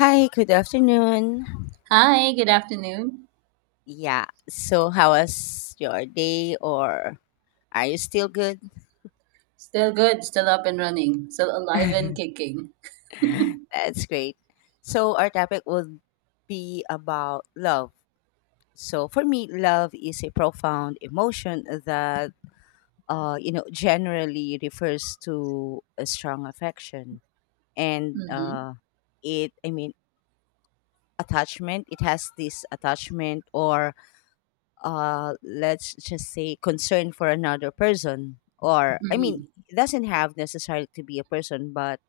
Hi, good afternoon. Hi, good afternoon. Yeah, so how was your day or are you still good? Still good, still up and running, still alive and kicking. That's great. So our topic would be about love. So for me, love is a profound emotion that generally refers to a strong affection and Mm-hmm. It I mean attachment. It has this attachment or let's just say concern for another person, or I mean Mm-hmm. it doesn't have necessarily to be a person, but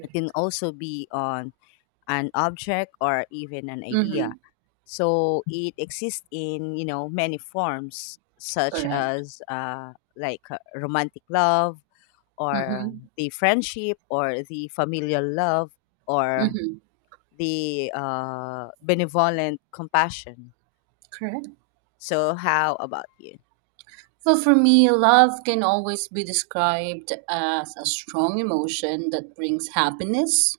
it can also be on an object or even an idea, Mm-hmm. so it exists in many forms, such Correct. as like romantic love, or Mm-hmm. the friendship, or the familial love, or Mm-hmm. the benevolent compassion. Correct. So, how about you? Well, for me, love can always be described as a strong emotion that brings happiness,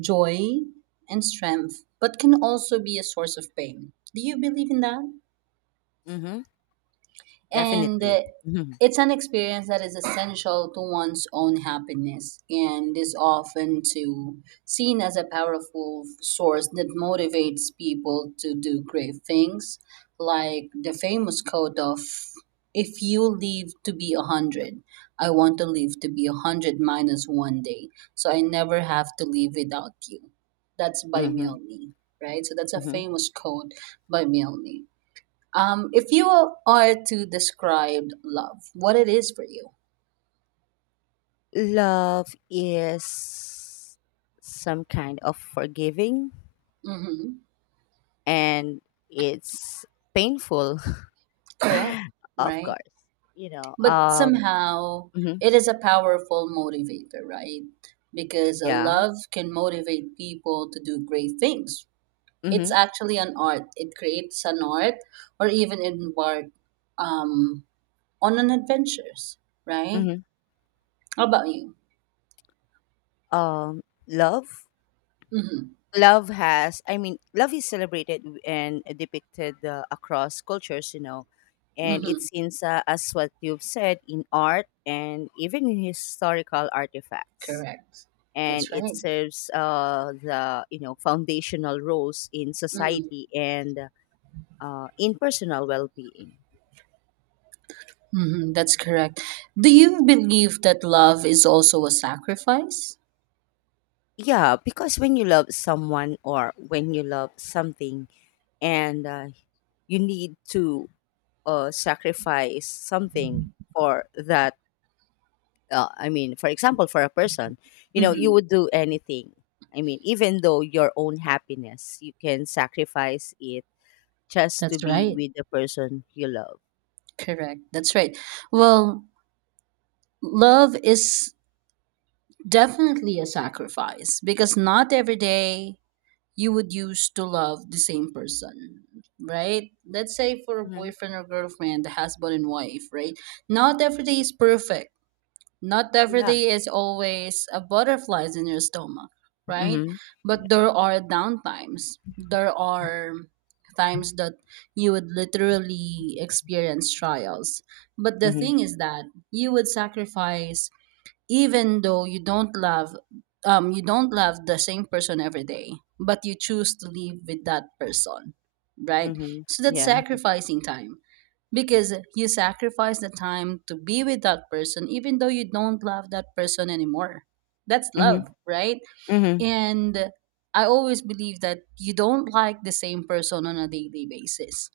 joy, and strength, but can also be a source of pain. Do you believe in that? Mm-hmm. And Definitely. Mm-hmm. It's an experience that is essential to one's own happiness and is often to seen as a powerful source that motivates people to do great things, like the famous quote of, "If you live to be a hundred, I want to live to be a hundred minus one day, so I never have to live without you." That's by Mm-hmm. Milne. Right, so that's a Mm-hmm. famous quote by Milne. If you are to describe love, what it is for you? Love is some kind of forgiving, Hmm. and it's painful, Correct, of right? course. You know, But um, somehow mhm. it is a powerful motivator, right? Because Yeah. love can motivate people to do great things. It's Mhm. actually an art. It creates an art, or even embark um, on an adventures, right? Mhm. How about you? Love. Mm-hmm. Love has. I mean, love is celebrated and depicted across cultures. And Mm-hmm. it's in as what you've said in art and even in historical artifacts. Correct. And That's it right. serves the foundational roles in Mm-hmm. society and in personal well-being. Mhm, that's correct. Do you believe that love is also a sacrifice? Yeah, because when you love someone or when you love something, and you need to sacrifice something for that, I mean, for example, for a person, you Hmm. would do anything. I mean, even though your own happiness, you can sacrifice it just to That's be right. with the person you love. Correct. That's right. Well, love is definitely a sacrifice, because not every day you would use to love the same person, right? Let's say for a Hmm. boyfriend or girlfriend, the husband and wife, right? Not every day is perfect. Not every Yeah. day is always a butterflies in your stomach, right? Hmm. But there are downtimes. There are times that you would literally experience trials. But the Mhm, thing is that you would sacrifice, even though you don't love, you don't love the same person every day, but you choose to live with that person, right? mhm, So that's yeah. sacrificing time, because you sacrifice the time to be with that person even though you don't love that person anymore. That's Mhm, love, right? mhm, And I always believe that you don't like the same person on a daily basis,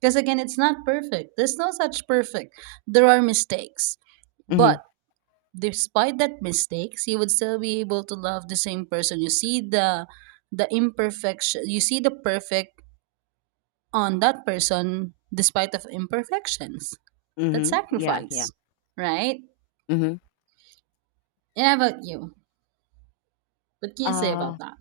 because again, it's not perfect. There's no such perfect. There are mistakes, mhm, but despite that mistakes, you would still be able to love the same person. You see the imperfection, you see the perfect on that person despite of imperfections. That mhm, yeah, yeah, sacrifice, right? mhm. And how about you? What can you say Uh, about that?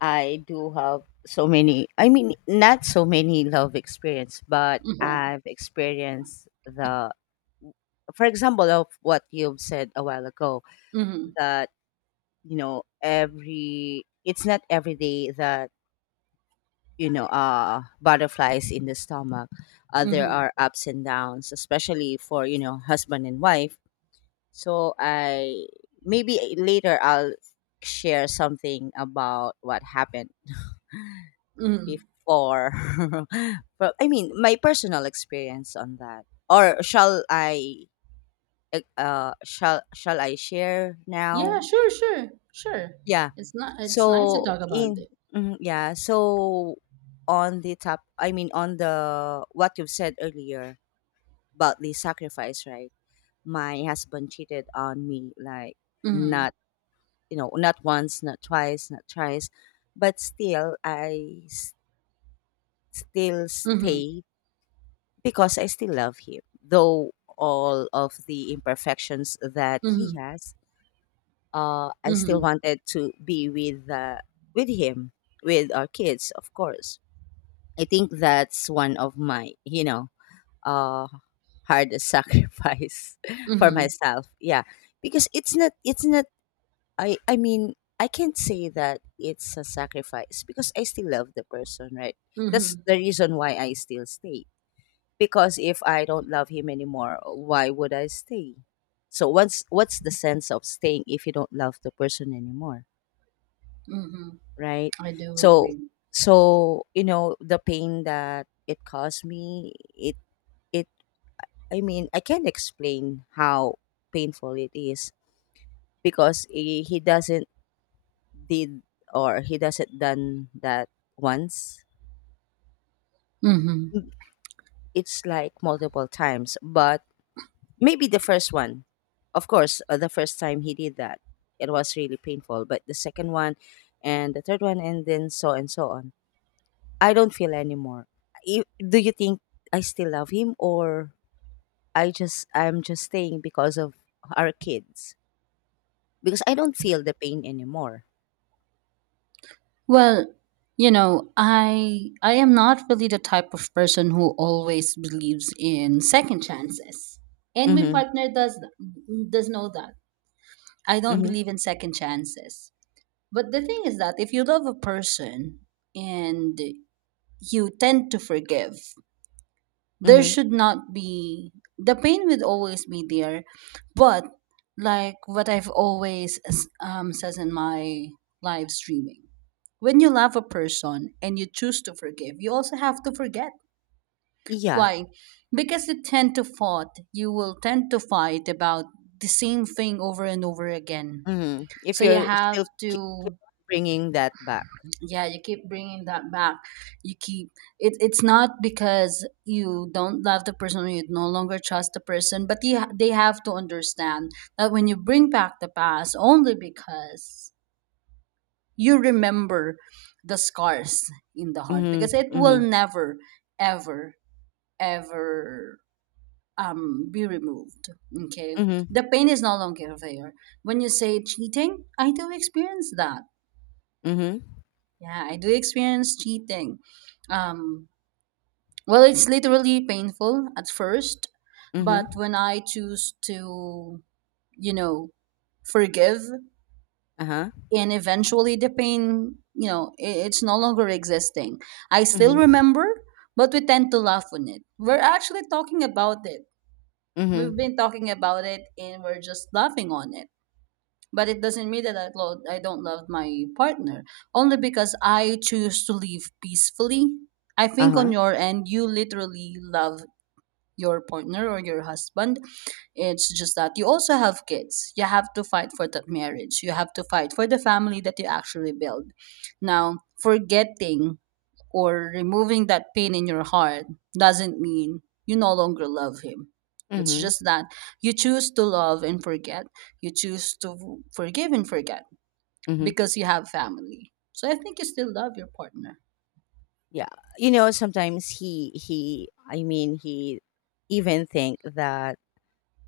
I do have so many, I mean, not so many love experience, but I've experienced the, for example, of what you've said a while ago, Mm-hmm. that, it's not every day that, butterflies in the stomach. There Mm-hmm. are ups and downs, especially for, husband and wife. So I maybe later I'll share something about what happened Mm-hmm. before. But I mean, my personal experience on that. Or shall I? Shall I share Yeah, now? sure, sure, sure. Yeah. It's not, it's nice to So talk about in it. Mhm, yeah. So on the top, I mean on the what you've said earlier about the sacrifice, right? My husband cheated on me, like, Mm-hmm. not you know not once, not twice, not thrice, but still Mm-hmm. stay, because I still love him, though all of the imperfections that he has. I still Mm-hmm. wanted to be with him, with our kids, of course. I think that's one of my, uh hardest sacrifice for Mm-hmm. myself. Yeah. Because it's not, I mean, I can't say that it's a sacrifice because I still love the person, right? That's Mm-hmm. the reason why I still stay. Because if I don't love him anymore, why would I stay? So what's the sense of staying if you don't love the person anymore, Mm-hmm. right? I do So agree. so the pain that it caused me, it, I mean, I can't explain how painful it is, because he doesn't did, or he doesn't done that once. Mm-hmm. Mm, it's like multiple times, but maybe the first one. Of course, the first time he did that, it was really painful, but the second one, and the third one, and then so and so on, I don't feel anymore. Do you think I still love him, or I'm just staying because of our kids, because I don't feel the pain anymore? Well, you know, I am not really the type of person who always believes in second chances. And my Mm-hmm. partner does know that. I don't Mm-hmm. believe in second chances. But the thing is that if you love a person and you tend to forgive, there Mm-hmm. should not be, the pain would always be there, but like what I've always says in my live streaming, when you love a person and you choose to forgive, you also have to forget. Yeah. Why? Because you tend to fight. You will tend to fight about the same thing over and over again. Mm-hmm. if So you you're have still ki- to, Bringing that back. yeah, you keep bringing that back. You keep it. It's not because you don't love the person or you no longer trust the person, but you, they have to understand that when you bring back the past, only because you remember the scars in the heart, Mhm, because it will mhm, never ever ever be removed, okay? mhm, The pain is no longer there. When you say cheating, I do experience that. mhm, Yeah, I do experience cheating. um well, it's literally painful at first, but mhm, when I choose to, you know, forgive, uh-huh, and eventually the pain, you know, it's no longer existing. I still mhm, remember, but we tend to laugh on it. We're actually talking about it. We've mhm, been talking about it and we're just laughing on it. But it doesn't mean that I don't love my partner, only because I choose to live peacefully. I think on uh-huh, your end, you literally love your partner or your husband. It's just that you also have kids. You have to fight for that marriage. You have to fight for the family that you actually build. Now, forgetting or removing that pain in your heart doesn't mean you no longer love him. It's mhm, just that you choose to love and forget. You choose to forgive and forget mhm. because you have family. So I think you still love your partner. Yeah, sometimes I mean, he even think that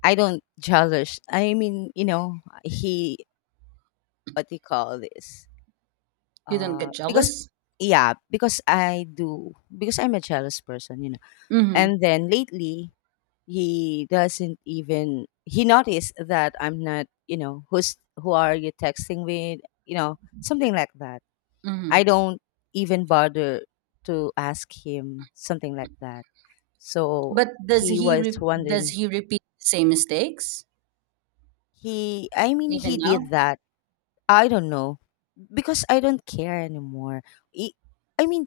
I don't jealous. I mean, he what do you call this? You don't get Because jealous. Yeah, because I do, because I'm a jealous person. Mm-hmm. And then lately, he doesn't even he noticed that I'm not, who are you texting with, something like that. I Mm-hmm. don't even bother to ask him something like that. So But he was does wondering. he repeat the same mistakes He I mean even he now? did that. I don't know, because I don't care anymore. I I mean,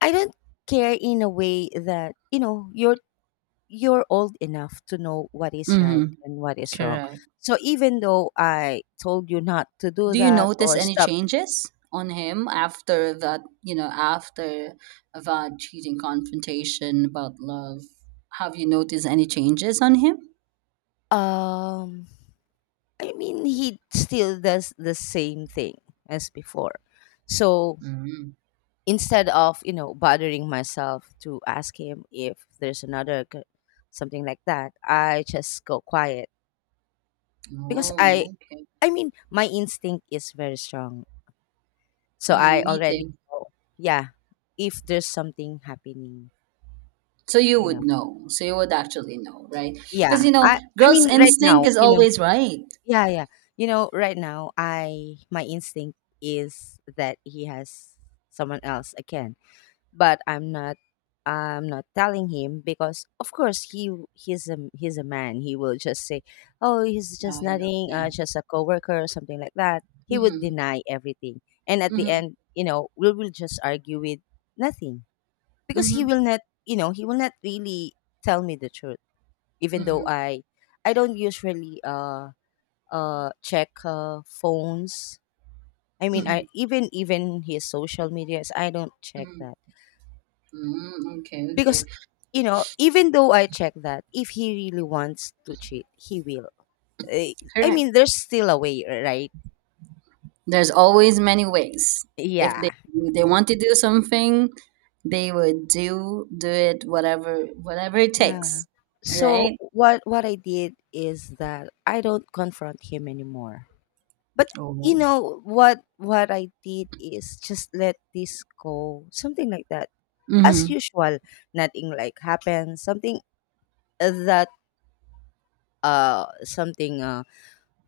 I don't care in a way that, you're old enough to know what is right Mm-hmm. and what is wrong. Correct. So even though I told you not to do Do you that notice or any stop, changes on him after that? You know, after that cheating confrontation about love, have you noticed any changes on him? um, I mean, he still does the same thing as before. So Mm. instead of, bothering myself to ask him if there's another something like that, I just go quiet, because Oh, okay. I mean, my instinct is very strong. So I Mm, me already too. know, yeah, if there's something happening, So you you know. would know. So you would actually know, right? Because Yeah, you know, I girls' mean, right instinct now, is always right. yeah, yeah. Right now, I my instinct is that he has someone else again, but I'm not, I'm not telling him because, of course, he's a man. He will just say, "Oh, he's just Ayda, nothing, yeah. Just a coworker," or something like that. He would Mhm, deny everything, and at the mhm, end, we will just argue with nothing, because he mhm, will not, you know, he will not really tell me the truth, even though mhm, I don't usually check phones. I mean, I mhm, even his social medias I don't check mhm, that. mhm, okay, Because okay. Even though I check that, if he really wants to cheat, he will. Eh, I Correct. mean, there's still a way, right? There's always many ways. If Yeah. they they want to do something, they would do it, whatever whatever it Yeah. takes. So Right? What I did is that I don't confront him anymore. But you Oh. know what I did is just let this go. Something like that. As Mm-hmm. usual, nothing like happened. Something, that, something,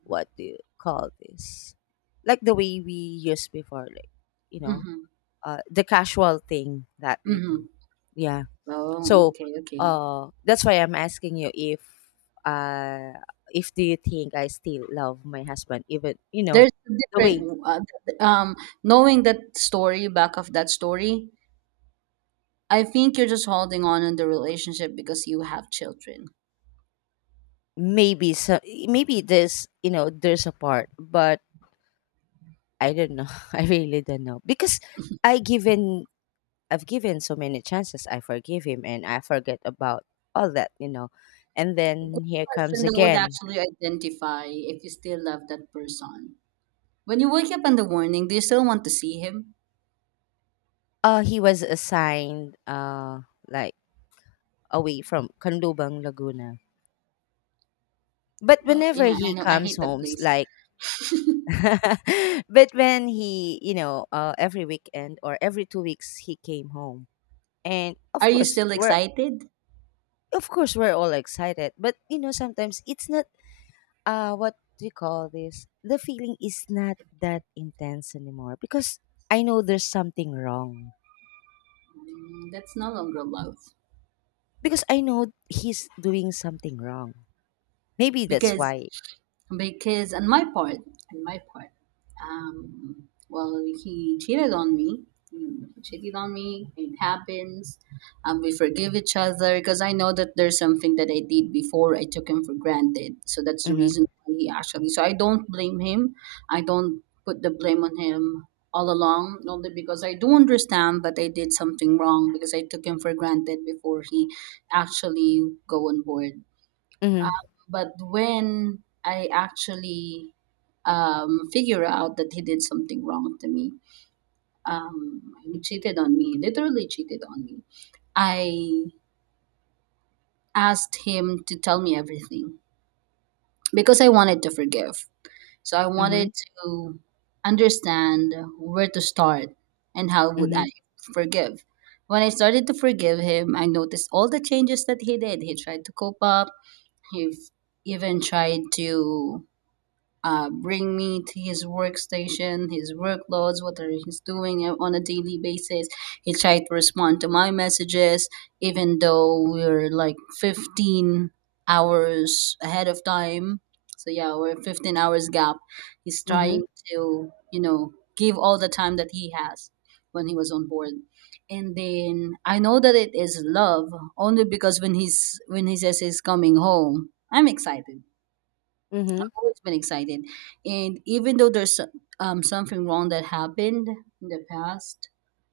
what do you call this? Like the way we used before, like, you know, Mm-hmm. The casual thing that we do. Mm-hmm. Yeah. Oh, So okay, okay. That's why I'm asking you, if, uh do you think I still love my husband, even, There's a the way. different th- um knowing that story, back of that story, I think you're just holding on in the relationship because you have children. Maybe so. Maybe there's you know there's a part, but I don't know. I really don't know, because I given I've given so many chances. I forgive him and I forget about all that, you know. And Good then here comes question that would again. actually identify if you still love that person: when you wake up in the morning, do you still want to see him? He was assigned, like, away from Kanlubang, Laguna. But Well, you whenever know, I he know I comes hate that home, place. like, but when he, every weekend or every 2 weeks he came home. And Are you still excited? of course we're all excited, but, sometimes it's not, what do you call this, the feeling is not that intense anymore, because I know there's something wrong, Mm, that's no longer love. because I know he's doing something wrong. Maybe that's because why. because on my part, well, he cheated on me. Mm, he cheated on me. It happens. We forgive each other because I know that there's something that I did before. I took him for granted, so that's the Mhm. reason why he actually. So I don't blame him. I don't put the blame on him all along, only because I do understand that I did something wrong because I took him for granted before he actually go on board. Um, Mhm. but when I actually figure out that he did something wrong to me, he cheated on me, literally cheated on me, I asked him to tell me everything because I wanted to forgive. So I wanted Mhm. to understand where to start and how would I Mhm. forgive. When I started to forgive him, I noticed all the changes that he did. He tried to cope up. He even tried to bring me to his workstation, his workloads, what are he's doing on a daily basis. He tried to respond to my messages, even though we're like 15 hours ahead of time. So yeah, we're 15 hours gap. He's trying Mhm. to, you know, give all the time that he has when he was on board. And then I know that it is love, only because when he says he's coming home, I'm excited, Mhm. always been excited. And even though there's something wrong that happened in the past,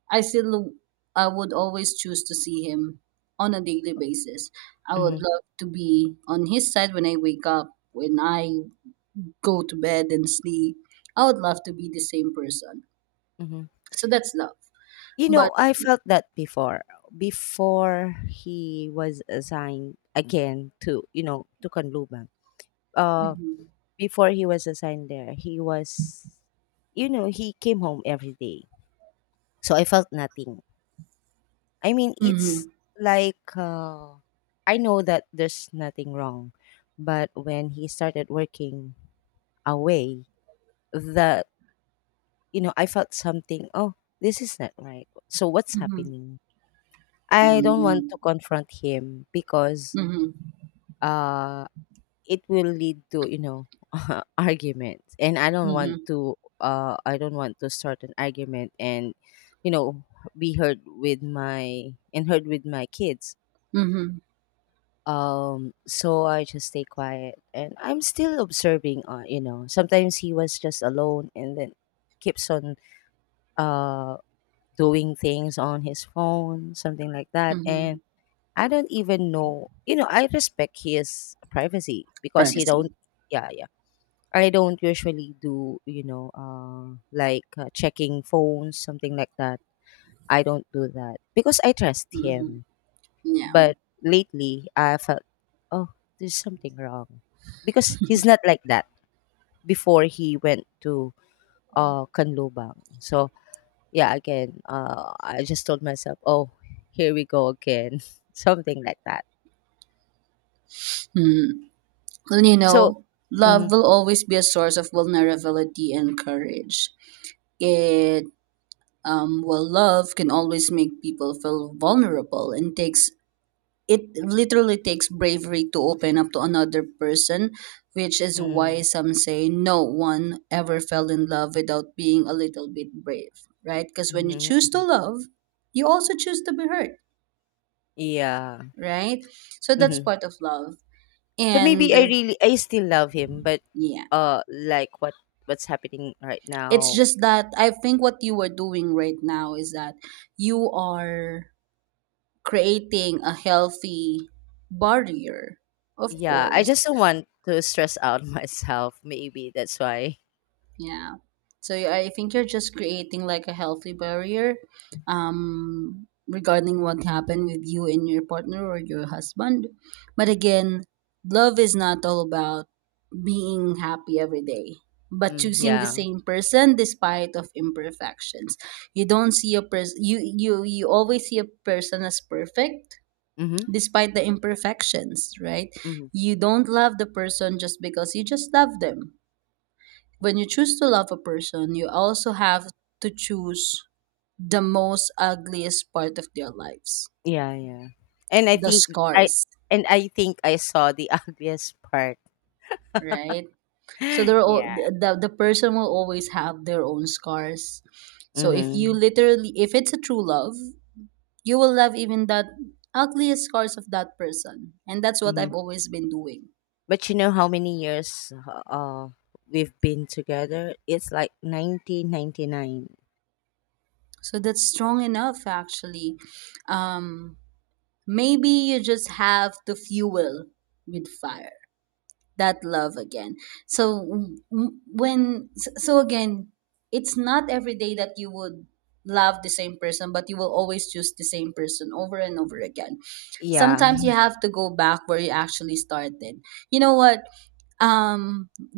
I still, I would always choose to see him on a daily basis. I would Mhm. love to be on his side when I wake up, when I go to bed and sleep. I would love to be the same person. Mhm. So that's love. But I felt that Before he was assigned again to you know to Kanlubang. uh mm-hmm, Before he was assigned there, he was, he came home every day, so I felt nothing. I mean, it's mm-hmm, like, I know that there's nothing wrong, but when he started working away, that I felt something. Oh, this is not right. So what's mm-hmm, happening? I don't mm-hmm, want to confront him because, mm-hmm, uh, it will lead to, arguments, and I don't want mm-hmm, to. I don't want to start an argument and, you know be heard with my, and heard with my kids, mm-hmm, so I just stay quiet and I'm still observing, sometimes he was just alone and then keeps on, uh doing things on his phone, something like that. mm-hmm. And I don't even know, I respect his privacy because he don't. Privacy. Yeah, yeah. I don't usually do, like, checking phones, something like that. I don't do that because I trust Mm-hmm, him. yeah. But lately, I felt, oh, there's something wrong, because he's not like that before he went to, Kanlubang. So yeah, again, I just told myself, oh, here we go again, something like that. Mm-hmm. Well, you So. know, Mm. love will always be a source of vulnerability and courage. It, well, love can always make people feel vulnerable and takes, it literally takes bravery to open up to another person, which is why Mm. some say no one ever fell in love without being a little bit brave, right? Because when you choose to Mm. love, you also choose to be hurt, Yeah. right? So that's Hmm. part of love. So maybe And I really, I still love him, but, yeah. Like, what's happening right It's now. just that I think what you are doing right now is that you are creating a healthy barrier, of Yeah, I course. just don't want to stress out myself. Maybe that's why. Yeah. So I think you're just creating like a healthy barrier regarding what happened with you and your partner or your husband. But again, love is not all about being happy every day, but Mm, choosing the yeah. same person despite of imperfections. You don't see a person, you you always see a person as perfect Mhm, despite the imperfections, right? mhm. You Right? don't love the person just because you just love them. When you choose to love a person, you also have to choose the most ugliest part of their lives, Yeah, yeah. And I the think, I scars, I think I saw the obvious part. right? So they're all, Yeah. The person will always have their own scars. So if you Mhm. literally, if it's a true love, you will love even that ugliest scars of that person. And that's what Mhm. I've always been doing. But you know how many years, uh we've been together? It's like 1999. So that's strong enough, actually. Um, maybe you just have to fuel with fire. That love again. So again, it's not every day that you would love the same person, but you will always choose the same person over and over again. Yeah. Sometimes you have to go back where you actually started. You know what,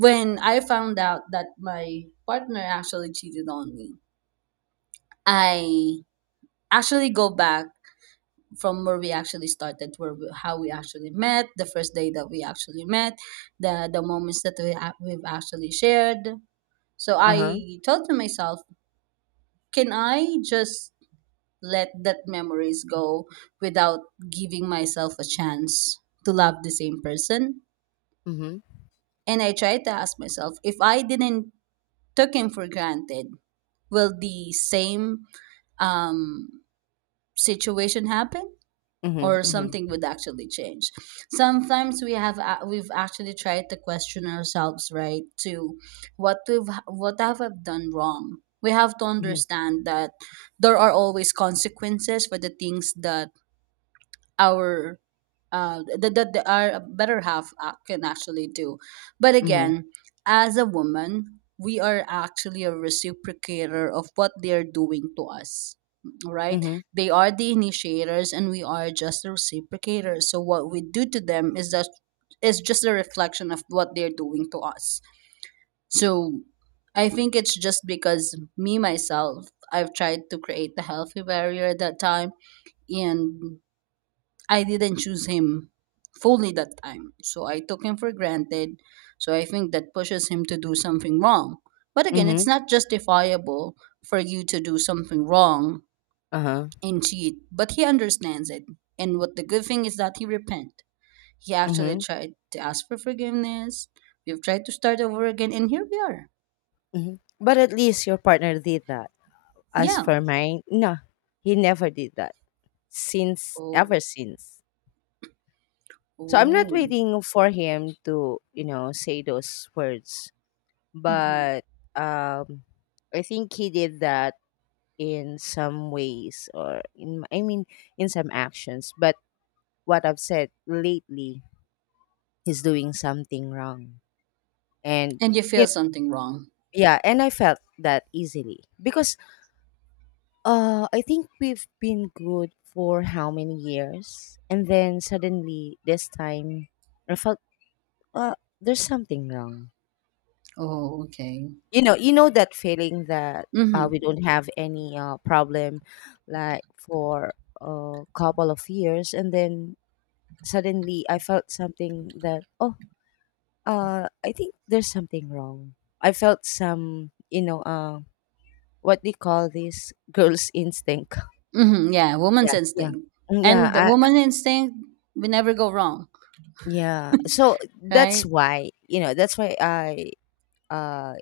when I found out that my partner actually cheated on me, I actually go back from where we actually started, where we, how we actually met, the first day that we actually met, the moments that we've actually shared. So Uh-huh. I thought to myself, can I just let that memories go without giving myself a chance to love the same person? Mhm. And I tried to ask myself, if I didn't took him for granted, will the same um, situation happen? Mhm. Or Mhm. something would actually change. Sometimes we've actually tried to question ourselves, right? To what have I done wrong? We have to Mhm. understand that there are always consequences for the things that our our better half can actually do. But Mhm. again, as a woman, we are actually a reciprocator of what they are doing to us, right? Mhm. They are the initiators, and we are just the reciprocators. So what we do to them is just a reflection of what they're doing to us. So I think it's just because me myself, I've tried to create the healthy barrier at that time, and I didn't choose him fully that time. So I took him for granted. So I think that pushes him to do something wrong. But again, it's Mhm. not justifiable for you to do something wrong Uh-huh. and cheat. But he understands it. And what the good thing is that he repent. He actually Mhm. tried to ask for forgiveness. We've tried to start over again, and here we are. Mhm. But at least your partner did that. As Yeah. for mine, no. He never did that since, ever Oh. since. So I'm not Oh. waiting for him to, say those words. Hmm. But, um I think he did that in some ways, or in, I mean, in some actions. But what I've said lately, he's doing something wrong. And, And you you know, feel something wrong. yeah, and I felt that easily. Because, I think we've been good for how many years? And then suddenly this time I felt uh there's something wrong. Oh, okay. You know that feeling that we Mm-hmm. don't have any problem like for a couple of years, and then suddenly I felt something that, oh, I think there's something wrong. I felt some, you know, what they call this girl's instinct. Hmm. Yeah, woman's Yeah, yeah. instinct. Mm, yeah, And the woman instinct will never go wrong, yeah, so that's right? why, you know, that's why I uh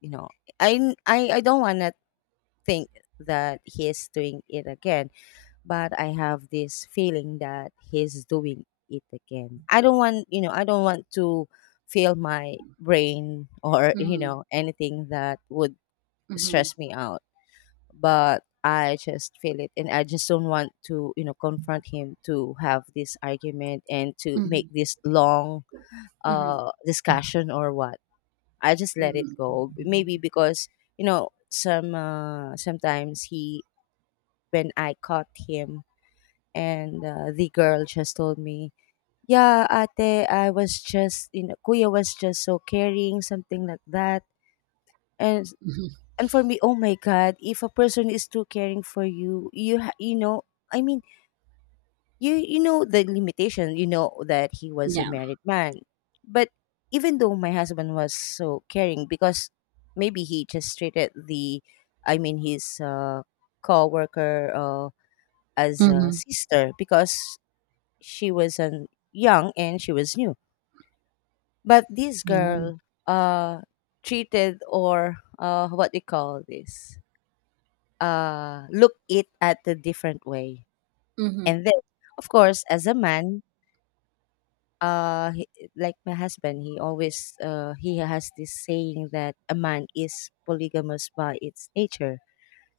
you know I don't want to think that he is doing it again, but I have this feeling that he's doing it again. I don't want, you know, I don't want to feel my brain or, you Mm-hmm. know, anything that would Mm-hmm. stress me out. But I just feel it and I just don't want to, you know, confront him to have this argument and to make Mm-hmm. this long Mm-hmm. Discussion or what. I just let it Mm-hmm. go. Maybe because, you know, some sometimes he, when I caught him and the girl just told me, "Yeah, ate, I was just, you know, kuya was just so caring," something like that. And Mm-hmm. and for me, oh my god, if a person is too caring for you, you you know, I mean, you know the limitation, you know that he was a Yeah. married man, but even though my husband was so caring, because maybe he just treated the, I mean, his co-worker, as a Mm-hmm. sister, because she was an young and she was new. But this No. girl uh treated or what do you call this? Look it at a different way. Mm-hmm. And then of course as a man, uh he, like my husband, he always, he has this saying that a man is polygamous by its nature.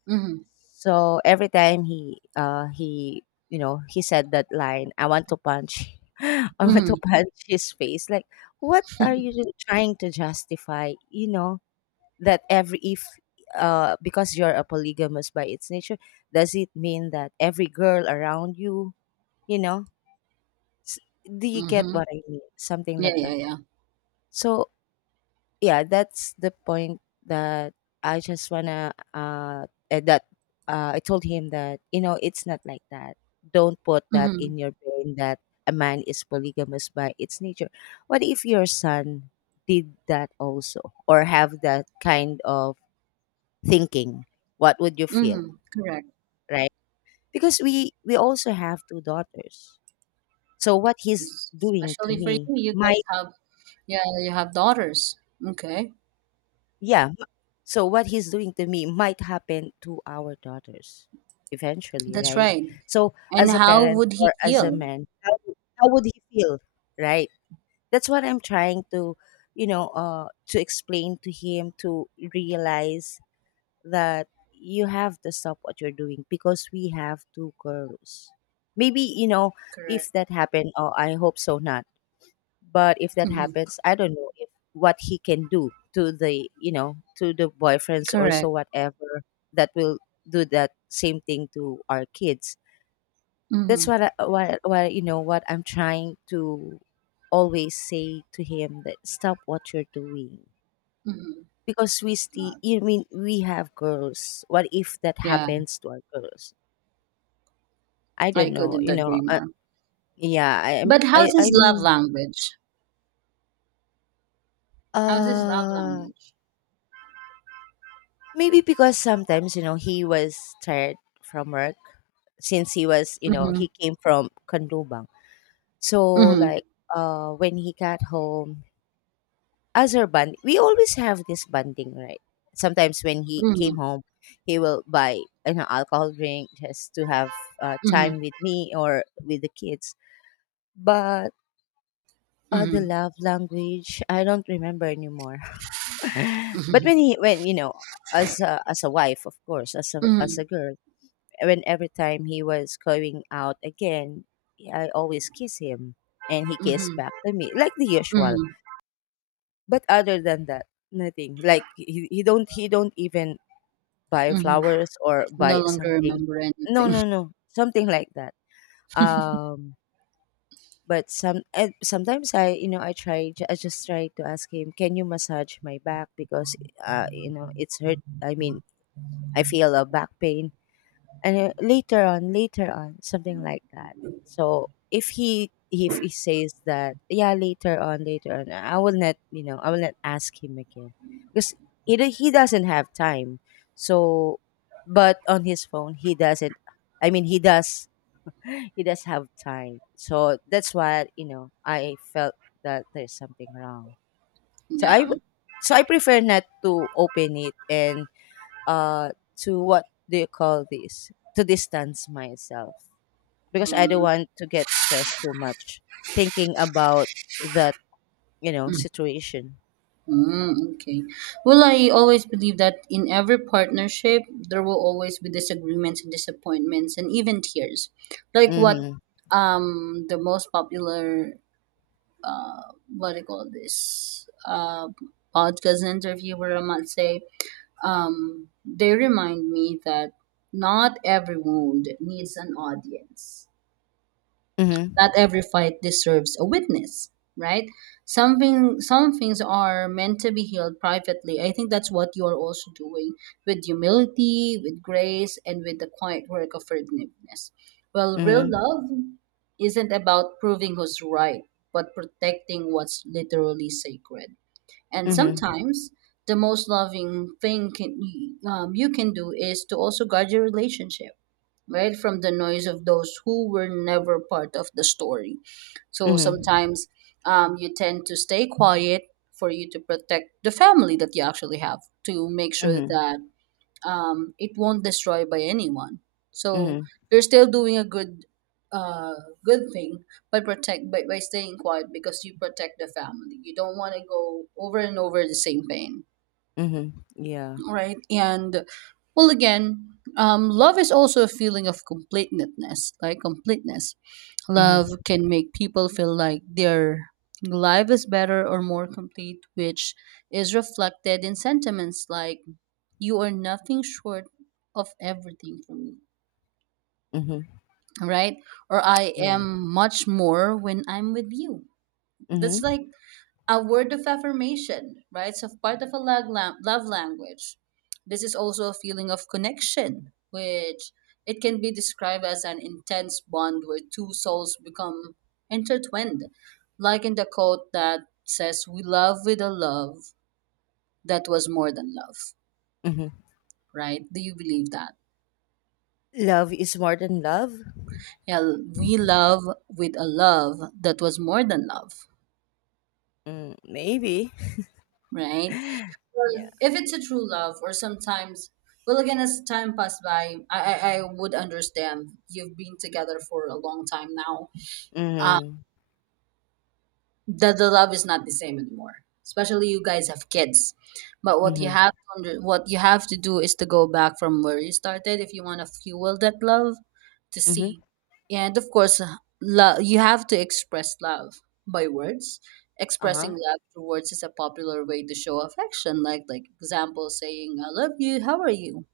Mm-hmm. So every time he you know, he said that line, I want to punch I want to Mm-hmm. punch his face. Like, what are you trying to justify? You know, that every if, because you're a polygamous by its nature, does it mean that every girl around you, you know, s- do you get Mm-hmm. what I mean? Something Yeah, like yeah, that. yeah. So yeah, that's the point that I just wanna that I told him that, you know, it's not like that. Don't put that Mm-hmm. in your brain that a man is polygamous by its nature. What if your son did that also or have that kind of thinking? What would you feel, Mm-hmm. Correct. right? Because we also have 2 daughters. So what he's Es- doing to Especially for you, me you guys might, have, yeah, you have daughters. Okay, yeah, so what he's doing to me might happen to our daughters eventually, that's right? right. So And as a how parent would he or as a feel? man, how would he feel, right? That's what I'm trying to, you know, to explain to him, to realize that you have to stop what you're doing because we have 2 girls. Maybe you know, Correct. if that happened. Oh, I hope so not, but if that Mm-hmm. happens, I don't know if what he can do to the, you know, to the boyfriends or so, Correct. whatever, that will do that same thing to our kids. That's Mm-hmm. what I, what you know, what I'm trying to always say to him, that stop what you're doing Mm-hmm. because we still, you mean, we have girls. What if that Yeah, happens to our girls? I don't I know. couldn't You know. agree more. Yeah. I am. But how's I his love mean. language? How's his love Uh language? Maybe because sometimes, you know, he was tired from work, since he was, you know, Mm-hmm. he came from Kandubang. So Mm-hmm. like, when he got home, as our band we always have this bonding, right? Sometimes when he came Mm-hmm. home, he will buy, you know, alcohol drink just to have Mm-hmm. time with me or with the kids. But the Mm-hmm. love language, I don't remember anymore. But Mm-hmm. when he, when, you know, as a wife, of course, as a girl, when every time he was going out again, I always kiss him and he kissed Mm-hmm. back to me like the usual. Mm-hmm. But other than that, nothing. Like he, he don't even buy Mm-hmm. flowers or No buy longer something. remember No, anything. no, no. Something like that. Um but some and sometimes I, you know, I try I just try to ask him, "Can you massage my back, because you know, it's hurt. I mean, I feel a back pain." And later on, later on, something like that. So if he, if he says that, yeah, later on, later on, I will not, you know, I will not ask him again, because he, he doesn't have time. So, but on his phone, he doesn't I mean he does he does have time, so that's why, you know, I felt that there's something wrong. So Yeah. So I prefer not to open it, and uh to, what do you call this, to distance myself, because I don't Mm-hmm. want to get stressed too much thinking about that, you know, situation. Mm-hmm. Okay. Well, I always believe that in every partnership, there will always be disagreements and disappointments and even tears. Like what Mhm. The most popular uh what do you call this, podcast interviewer, I might say. They remind me that not every wound needs an audience. Mhm. Not every fight deserves a witness, right? Some things are meant to be healed privately. I think that's what you are also doing, with humility, with grace, and with the quiet work of forgiveness. Well, real Mhm. love isn't about proving who's right, but protecting what's literally sacred. And Mhm. sometimes the most loving thing you can do is to also guard your relationship, right, from the noise of those who were never part of the story. So Mhm. sometimes you tend to stay quiet for you to protect the family that you actually have, to make sure Mhm. that it won't destroy by anyone. So Mhm. you're still doing a uh, good thing by by staying quiet, because you protect the family. You don't want to go over and over the same pain, Mhm. Yeah. right? And well, again, love is also a feeling of completeness, like completeness. Love Mhm. can make people feel like their life is better or more complete, which is reflected in sentiments like, "You are nothing short of everything for me," Mhm. right? Or, "I Yeah. am much more when I'm with you." That's Mhm. like a word of affirmation, right? So part of a love language. This is also a feeling of connection, which it can be described as an intense bond where two souls become intertwined. Like in the quote that says, we love with a love that was more than love, Mhm. right? Do you believe that? Love is more than love. Yeah, we love with a love that was more than love, Mm, maybe. right? Well, Yeah. if it's a true love, or sometimes, well, again, as time passed by, I would understand. You've been together for a long time now, Mhm. that the love is not the same anymore, especially you guys have kids. But Mhm. What you have to do is to go back from where you started if you want to fuel that love to Mhm. see. And of course, love, you have to express love by words. Expressing Uh-huh. love through words is a popular way to show affection, like example saying I love you, how are you,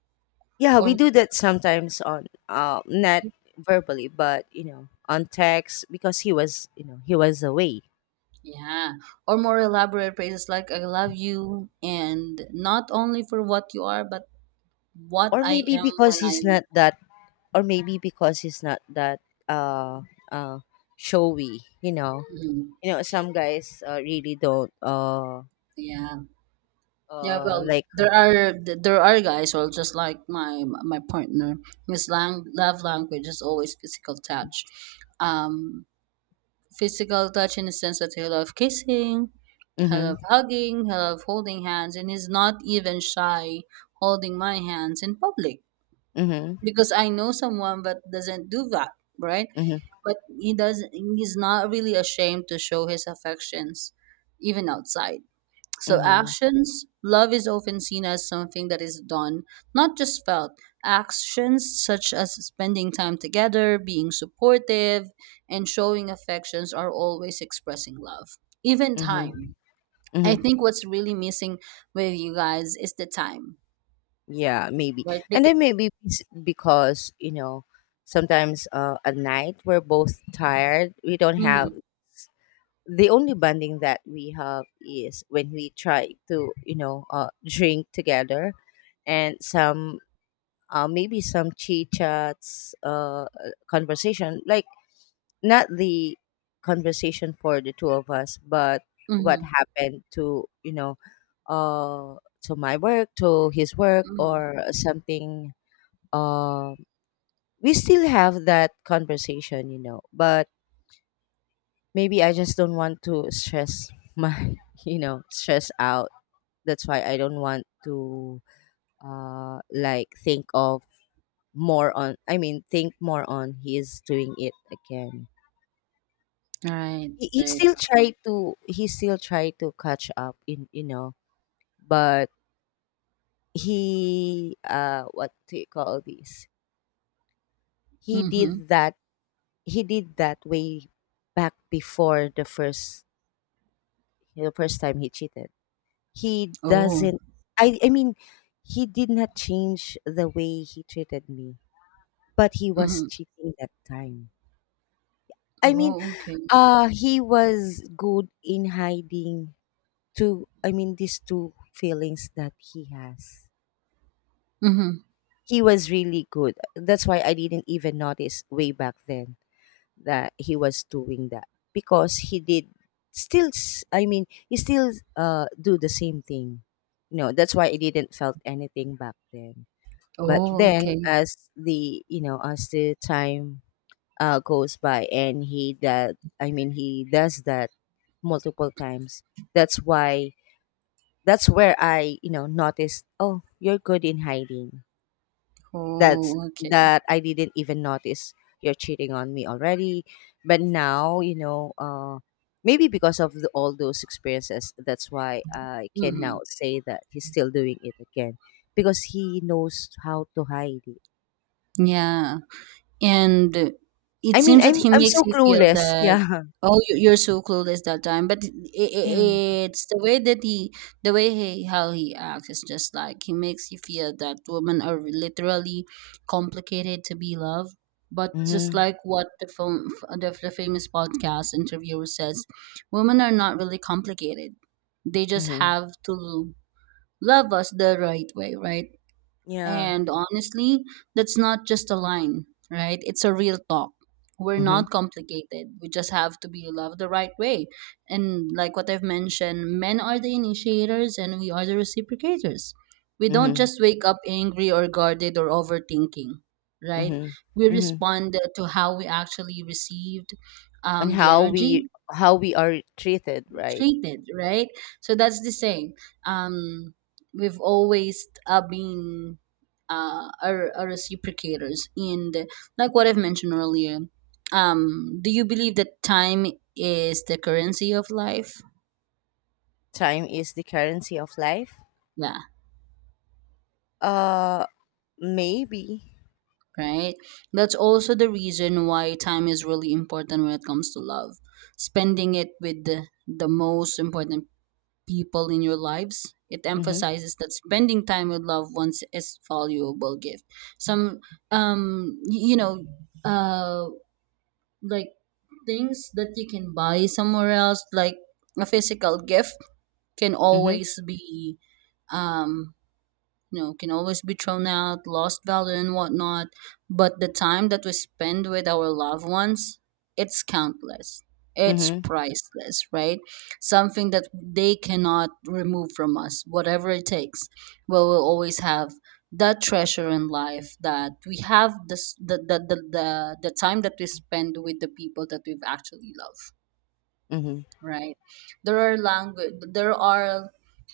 Yeah, we or do that sometimes on not verbally, but you know, on text, because he was, you know, he was away. yeah, or more elaborate phrases like, I love you and not only for what you are but what Or I maybe am because when I he's am not with. that, or maybe because he's not that, uh uh showy, you know. Mhm. You know some guys, really don't Yeah, yeah, well like, there are there are guys who are just like my partner. His love language is always physical touch. um Physical touch in the sense that he love kissing, he mm-hmm. love hugging, he love holding hands, and he's not even shy holding my hands in public, Mm-hmm. because I know someone that doesn't do that, right? Mm-hmm. But he does. He's not really ashamed to show his affections even outside. So, Mm-hmm. actions, love is often seen as something that is done, not just felt. Actions such as spending time together, being supportive, and showing affections are always expressing love. Even Mm-hmm. time. I Mm-hmm. think what's really missing with you guys is the time, Yeah, maybe. right? And Because, then maybe it's because, you know, sometimes, at night we're both tired. We don't have, mm, the only bonding that we have is when we try to, you know, drink together, and some, maybe some chit chats, conversation like, not the conversation for the two of us, but, what mm, happened to, you know, uh, to my work, to his work, mm, or something. Um, we still have that conversation, you know, but maybe I just don't want to stress my, you know, stress out. That's why I don't want to, like, think of more on, I mean, think more on, he is doing it again. right, right. He still tried to catch up in, you know, but he, what do you call this? He Mm-hmm. did that he did that way back before the first, the first time he cheated. He Oh, doesn't, I mean, he did not change the way he treated me, but he was mm-hmm. cheating that time. I mean, Oh, okay. He was good in hiding two, I mean, these two feelings that he has. Mm-hmm. He was really good. That's why I didn't even notice way back then that he was doing that, because he did still I mean, he still do the same thing. You know, that's why I didn't felt anything back then. But Oh, then okay. as the, you know, as the time goes by, and he that I mean, he does that multiple times. That's why, that's where I, you know, noticed, oh, you're good in hiding that's Oh, okay. that I didn't even notice you're cheating on me already. But now, you know, maybe because of the, all those experiences, that's why I can now Mm-hmm. say that he's still doing it again, because he knows how to hide it. Yeah. And it I mean, seems that he I'm makes so you feel clueless. that, Yeah. oh, you- you're so clueless that time, but it, Yeah. it's the way that he the way he how he acts is just like he makes you feel that women are literally complicated to be loved. But just Mm-hmm. like what the film, the famous podcast interviewer says, women are not really complicated, they just Mm-hmm. have to love us the right way, right? Yeah. And honestly, that's not just a line, right? It's a real talk. We're Mm-hmm. not complicated. We just have to be loved the right way. And like what I've mentioned, men are the initiators and we are the reciprocators. We don't Mm-hmm. just wake up angry or guarded or overthinking, right? Mm-hmm. We Mm-hmm. respond to how we actually received And the how energy, we, how we are treated, right? treated, right? So that's the thing. Um, we've always been are reciprocators. And like what I've mentioned earlier, do you believe that time is the currency of life? Time is the currency of life. Yeah, Uh, Maybe. right? That's also the reason why time is really important when it comes to love. Spending it with the most important people in your lives. It Mhm, emphasizes that spending time with loved ones is valuable gift. Some you know uh like things that you can buy somewhere else, like a physical gift, can mhm, always be um you know, can always be thrown out, lost value and whatnot. But the time that we spend with our loved ones, it's countless, it's mhm, priceless, right? Something that they cannot remove from us whatever it takes. Well, we'll always have that treasure in life that we have this the time that we spend with the people that we've actually loved, mhm, right? There are language, there are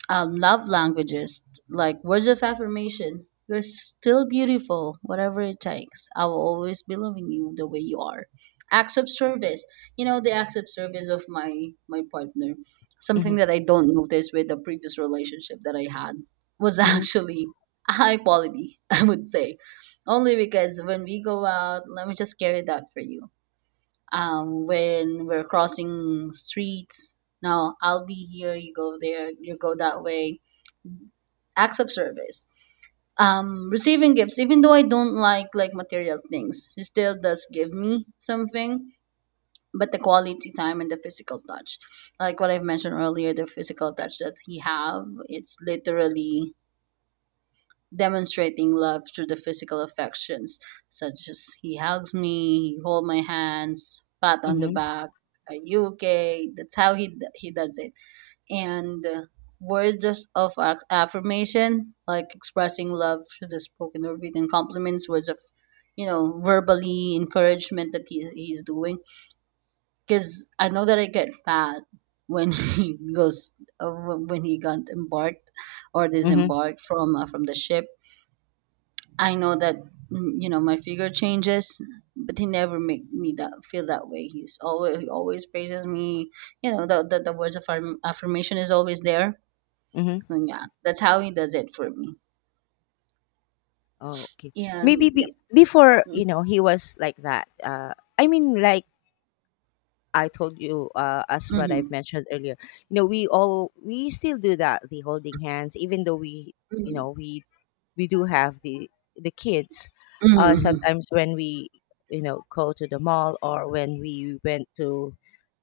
love languages, like words of affirmation. You're still beautiful, whatever it takes. I will always be loving you the way you are. Acts of service, you know, the acts of service of my my partner. mhm, Something that I don't notice with the previous relationship that I had was mhm, actually high quality. I would say, only because when we go out, let me just carry that for you. When we're crossing streets, now I'll be here, you go there, you go that way. Acts of service, receiving gifts, even though I don't like material things, he still does give me something. But the quality time and the physical touch, like what I've mentioned earlier, the physical touch that he have, it's literally demonstrating love through the physical affections, such as he hugs me, he holds my hands, pat on the mhm, back, are you okay? That's how he does it. And words just of affirmation, like expressing love through the spoken or written compliments, words of, you know, verbally encouragement that he's doing. Because I know that I get fat when he goes uh, when he got embarked or mhm, disembarked from the ship. I know that, mm, you know, my figure changes, but he never make me that feel that way. He always praises me. You know the words of affirmation is always there. mhm. And yeah, that's how he does it for me. Oh, okay. Maybe And yep. be before, Mm-hmm. you know, he was like that. I mean, like I told you, as what I've Mm-hmm. mentioned earlier, you know, we still do that, the holding hands, even though we, you Mm-hmm. know, we do have the kids, Mm-hmm. sometimes when we, you know, go to the mall or when we went to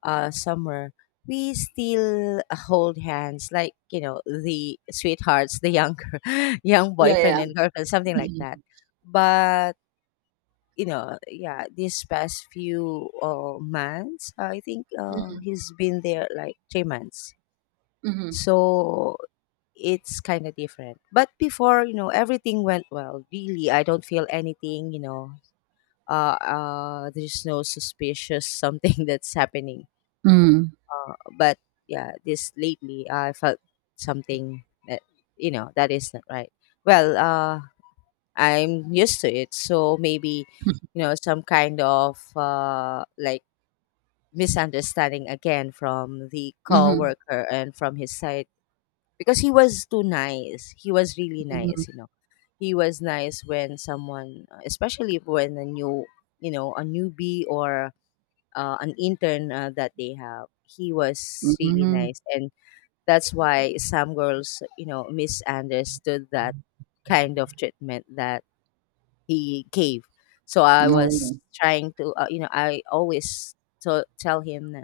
somewhere, we still hold hands like, you know, the sweethearts, the younger young Yeah, boyfriend yeah. and girlfriend, something like that. Mm-hmm. But, you know, yeah, these past few months, I think he's been there like 3 months, Mm-hmm. so it's kind of different. But before, you know, everything went well. Really, I don't feel anything, you know. There's no suspicious something that's happening. Mm-hmm. Uh, but yeah, this lately, I felt something that, you know, that is not right. Well, I'm used to it. So maybe, you know, some kind of, like, misunderstanding again from the Mm-hmm. coworker and from his side, because he was too nice. He was really Mm-hmm. nice, you know, he was nice when someone, especially when a new, you know, a newbie or an intern, that they have. He was really Mm-hmm. nice, and that's why some girls, you know, misunderstood that kind of treatment that he gave. So I Oh, was trying to, I always to tell him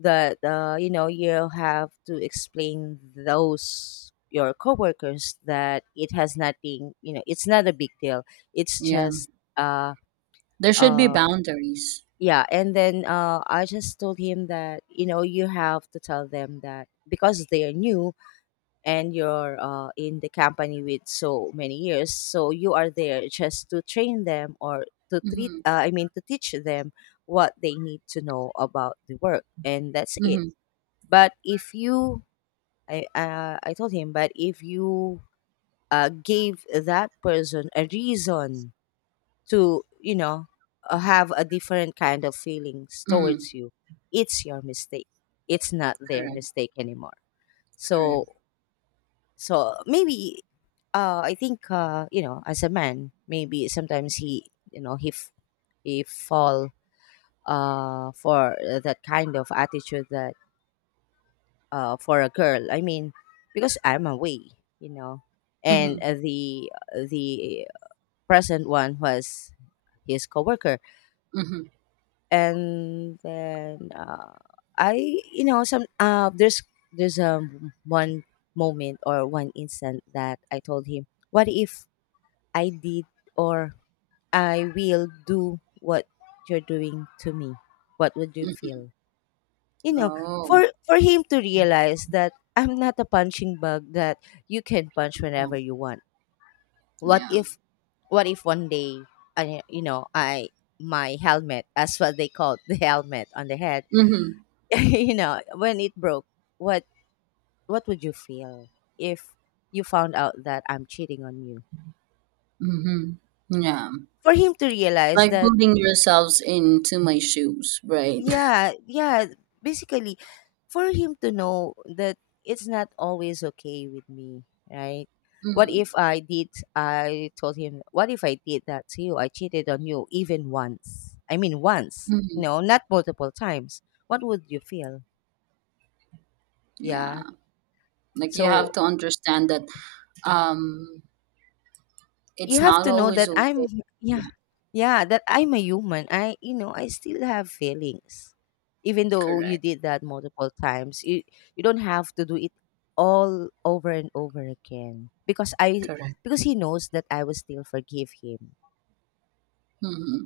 that you know, you have to explain those your coworkers that it has nothing, you know, it's not a big deal, it's yeah. just uh There should be uh boundaries. yeah. And then I just told him that, you know, you have to tell them that because they are new, and you're in the company with so many years, so you are there just to train them, or to treat Mm-hmm. I mean, to teach them what they need to know about the work, and that's it. Mm-hmm. But if you, I told him, but if you gave that person a reason to, have a different kind of feelings Mm-hmm. towards you, it's your mistake. It's not their Correct. mistake anymore. Correct. So, so maybe, I think, you know, as a man, maybe sometimes he, you know, he fall for that kind of attitude, that for a girl. I mean, because I'm away, you know, and Mm-hmm. The present one was his coworker, Mm-hmm. and then some there's one moment or one instant that I told him, what if I did, or I will do what you're doing to me? What would you Mm-hmm. feel? You know, Oh. for him to realize that I'm not a punching bag that you can punch whenever you want. What Yeah. if, one day, I you know, I my helmet, as what they call it, the helmet on the head, Mm-hmm. you know, when it broke, what what would you feel if you found out that I'm cheating on you? Mm-hmm. Yeah. For him to realize Like that, putting yourselves into my shoes, right? yeah, yeah, basically, for him to know that it's not always okay with me, right? What if Mm-hmm. I did? I told him, what if I did that to you? I cheated on you, even once. I mean, once, Mm-hmm. no, not multiple times. What would you feel? Yeah. Yeah. Like you have So, to understand that um you it's have not to know always that I'm, okay. Yeah, yeah. Yeah, that I'm a human. I still have feelings. Even though you correct. did that multiple times, you don't have to do it all over and over again, Correct. because he knows that I will still forgive him. Mm-hmm.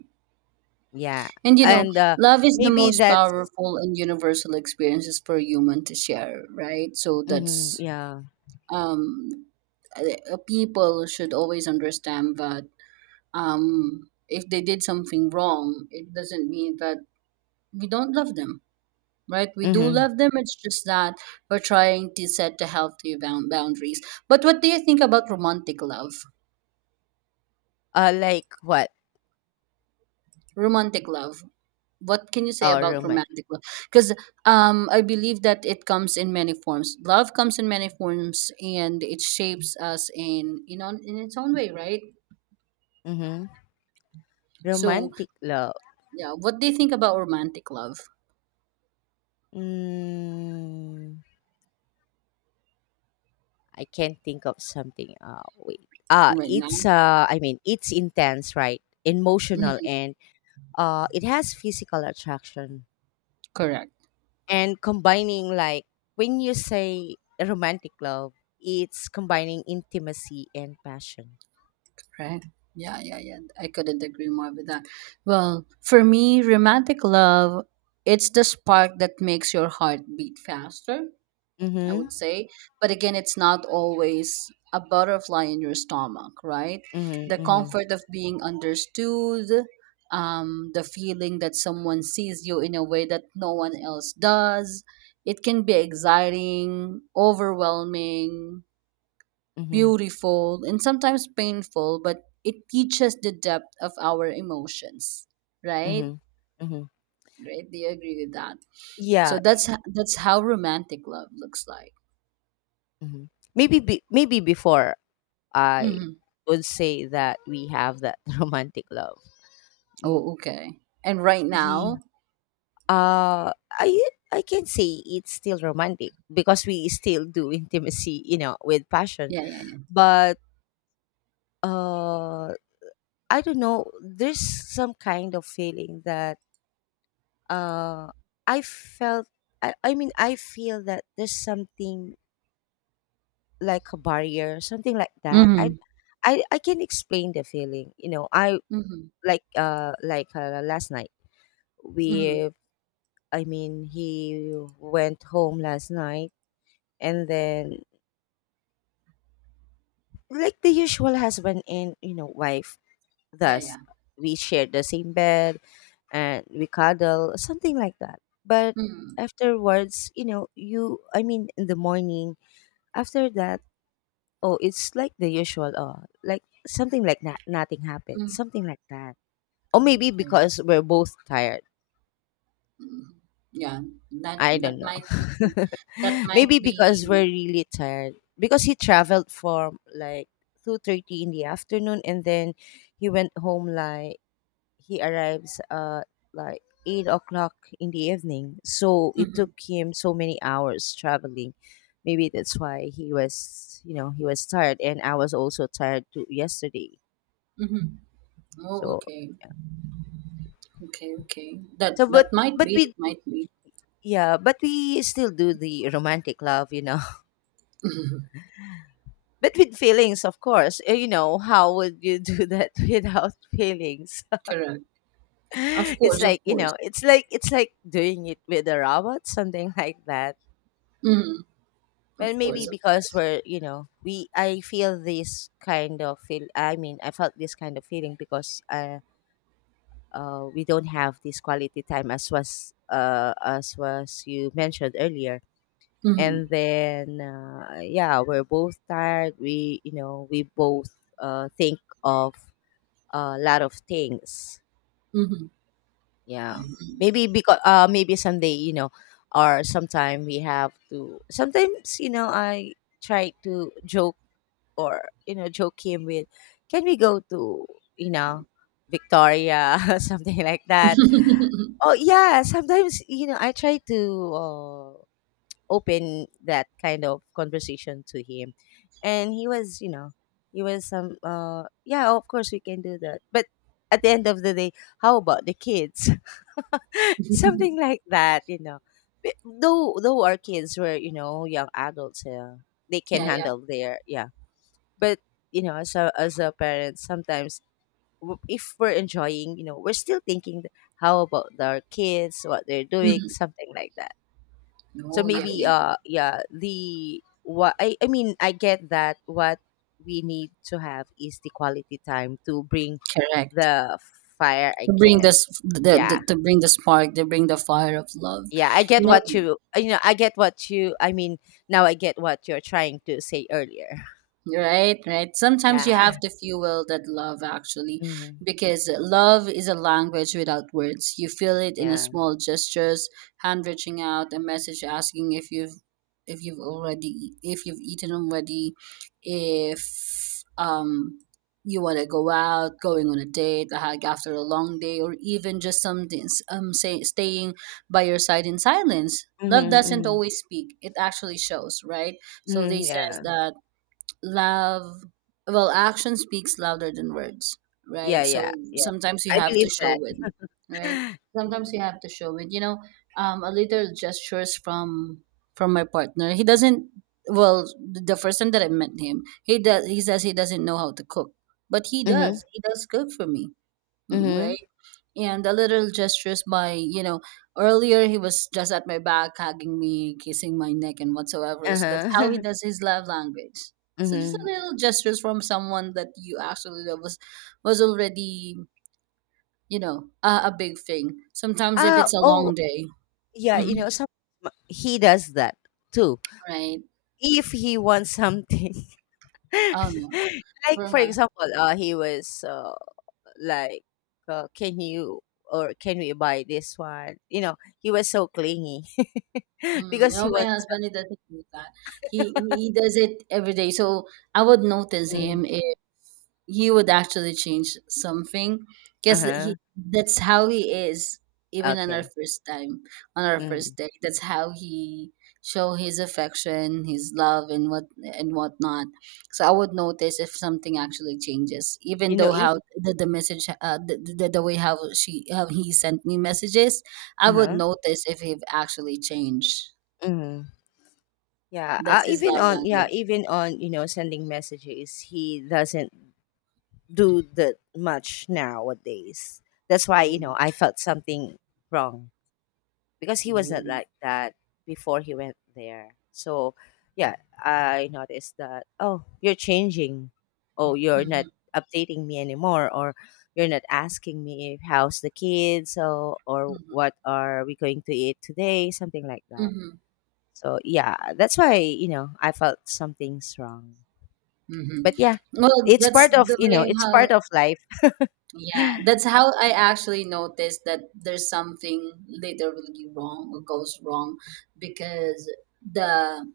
Yeah. And you know, And love is the maybe most that's, powerful and universal experiences for human to share, right? So hmm, that's yeah. um people should always understand that if they did something wrong, it doesn't mean that we don't love them, right? We do Mhm. love them. It's just that we're trying to set the healthy boundaries. But what do you think about romantic love? Like what? Romantic love, what can you say Oh, about roman. romantic love? Because I believe that it comes in many forms. Love comes in many forms, and it shapes us in, you know, in its own way, right? Mhm. So Romantic love. yeah, what do you think about romantic love Mm. I can't think of something. Wait. Ah, right now? it's I mean, it's intense, right? Emotional, Mhm, and it has physical attraction. correct. And combining, like, when you say romantic love, it's combining intimacy and passion. Right. Yeah, yeah, yeah. I couldn't agree more with that. Well, for me, romantic love, it's the spark that makes your heart beat faster, I Mm-hmm. would say. But again, it's not always a butterfly in your stomach, right? Mm-hmm. The Mm-hmm. comfort of being understood, the feeling that someone sees you in a way that no one else does. It can be exciting, overwhelming, Mm-hmm. beautiful and sometimes painful, but it teaches the depth of our emotions, right? Mm-hmm. Mm-hmm. Right? Do you agree with that? Yeah. So that's that's how romantic love looks like. Mm-hmm. Maybe before I Hmm. would say that we have that romantic love. Mm, Oh, okay. And right ye- now, uh i I can say it's still romantic because we still do intimacy, you know, with passion. yeah, yeah, yeah. But uh I don't know, there's some kind of feeling that uh i felt I mean, I feel that there's something like a barrier, something like that. Mm-hmm. I can explain the feeling, you know, I. Mm-hmm. Like like last night, Mm-hmm. we I mean he went home last night, and then, like the usual husband and, you know, wife, Yeah, thus yeah. we share the same bed and we cuddle, something like that. But Mm-hmm. afterwards, you know, you I mean in the morning after that, oh, it's like the usual, oh, like something like that, nothing happened, Mm-hmm. something like that. Or Oh, maybe okay. because we're both tired. Hmm. Yeah, that I that don't know. might be, that might Maybe be. because we're really tired, because he traveled from like 2:30 in the afternoon, and then he went home like, he arrives like 8 o'clock in the evening. So it Mm-hmm. took him so many hours traveling. Maybe that's why he was, you know, he was tired, and I was also tired too yesterday. Mm-hmm. Oh, So okay. yeah. Okay, okay. So, That but that might but be. we, That might be. yeah, but we still do the romantic love, you know. But with feelings, of course. You know, how would you do that without feelings? Correct. Of It's course, of like, you course. know, it's like doing it with a robot, something like that. Mhm. Well, Of maybe course, of because course. we're, you know, we I feel this kind of feel. I mean, I felt this kind of feeling because we don't have this quality time, as was you mentioned earlier. And Mhm. then yeah, we're both tired. We You know, we both think of a lot of things. Mhm. Yeah, maybe because maybe someday, you know, or sometime we have to. Sometimes, you know, I try to joke, or, you know, joke him with, can we go to, you know, Victoria, something like that. Oh yeah, sometimes, you know, I try to open that kind of conversation to him, and he was, you know, he was some yeah, of course we can do that, but at the end of the day, how about the kids? Something like that, you know. But though our kids were, you know, young adults, they can Yeah, yeah. handle their, yeah, but you know, as a parent sometimes, if we're enjoying, you know, we're still thinking, how about our kids, what they're doing, Mhm. something like that. So No, yeah, maybe yeah, yeah. Yeah, I mean, I get that what we need to have is the quality time, to bring Correct. the fire. I To bring can, this, yeah, to bring the spark, to bring the fire of love. yeah, I get You what know, you you know, I get what you I mean now I get what you're trying to say earlier. right, right. Sometimes you Yeah. have to fuel that love actually, Hmm, because love is a language without words. You feel it in a yeah. small gestures, hand reaching out, a message asking if you've eaten already, if um you want to go out, going on a date, a hike after a long day, or even just something say, staying by your side in silence. Hmm. Love doesn't Hmm. always speak. It actually shows, right? So they Hmm, says yeah. that love, well, action speaks louder than words, Yeah, right? So yeah, yeah. sometimes you I have to believe that. show it, right? Yeah. Sometimes you have to show it, you know, a little gestures from my partner. He doesn't, well, the first time that I met him, he does, he says he doesn't know how to cook, but he Mm-hmm. does, he does cook for me. Mm, Mm-hmm. right. And the little gestures by, you know, earlier he was just at my back hugging me, kissing my neck and whatsoever, so that's how he Uh-huh. does his love language. So just a Mm-hmm. little gestures from someone that you actually love was already, you know, a big thing sometimes if it's a Oh, long day. yeah, you Hmm, know, some he does that too. right. If he wants something, Oh no. like For for my, example, he was like, can you, or can we buy this one? You know, he was so clingy mm, because he no, my wants husband, he doesn't do that. He he does it every day, so I would notice something. him if. He would actually change something Uh because he, huh. that's how he is. Even on our Okay. first time, on our first Mm. date, that's how he show his affection, his love and what and whatnot. So I would notice if something actually changes, even You know, though if. how the message, the way how she how he sent me messages. I would Uh notice if he actually changed. huh. Yeah, That's his love language. even on, you know, sending messages, he doesn't do that much nowadays. That's why, you Oh, know, I felt something wrong, because he was oh. not like that before he went there. So yeah, I noticed that, oh, you're changing. Oh, you're not Hmm, updating me anymore, or you're not asking me how's the kids, or what are we going to eat today, something like that. hmm. So yeah, that's why, you know, I felt something's wrong. But yeah, Mm-hmm. Well, it's that's part of, the you know, way it's how, part of life. yeah, that's how I actually noticed that there's something literally wrong or goes wrong because the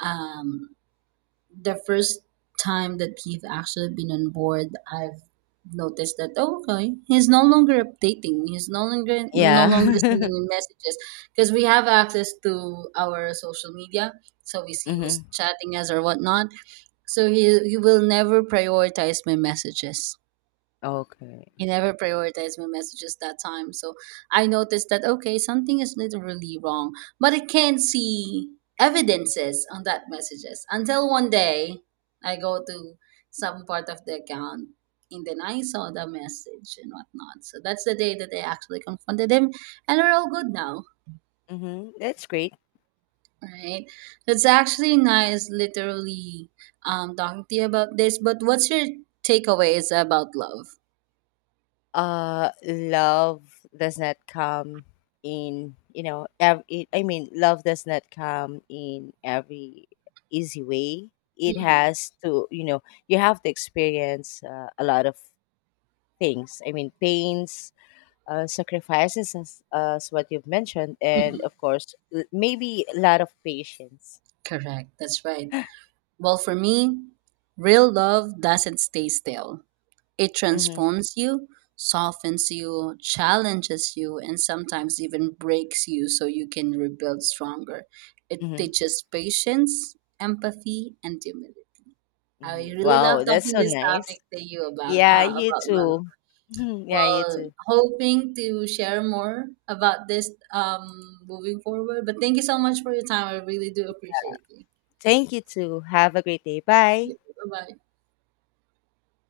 um the first time that he've actually been on board, I've noticed that, oh, okay, he's no longer updating, he's no longer no longer Yeah. sending me messages, because we have access to our social media, so we see who's Mm-hmm. chatting us or whatnot. So he will never prioritize my messages. Okay. He never prioritized my messages that time. So I noticed that, okay, something is literally wrong. But I can't see evidences on that messages until one day I go to some part of the account and then I saw the message and whatnot. So that's the day that I actually confronted him and we're all good now. Mm-hmm. That's great. Right. That's actually nice, literally, talking to you about this. But what's your takeaways about love? Love does not come in, you know, I mean, love does not come in every easy way. It Mm, has to, you know, you have to experience a lot of things. I mean, pains, sacrifices, as what you've mentioned, and mhm. of course, maybe a lot of patience. Correct. That's right. Well, for me, real love doesn't stay still. It Hmm. transforms you, softens you, challenges you, and sometimes even breaks you so you can rebuild stronger. It Hmm. teaches patience, empathy, and humility. Hmm, I really love wow, that's talking so this nice. topic to you Yeah, you about love. too. Yeah, you Well, too. hoping to share more about this moving forward. But thank you so much for your time. I really do appreciate you. Thank you too, have a great day. Bye. Bye bye.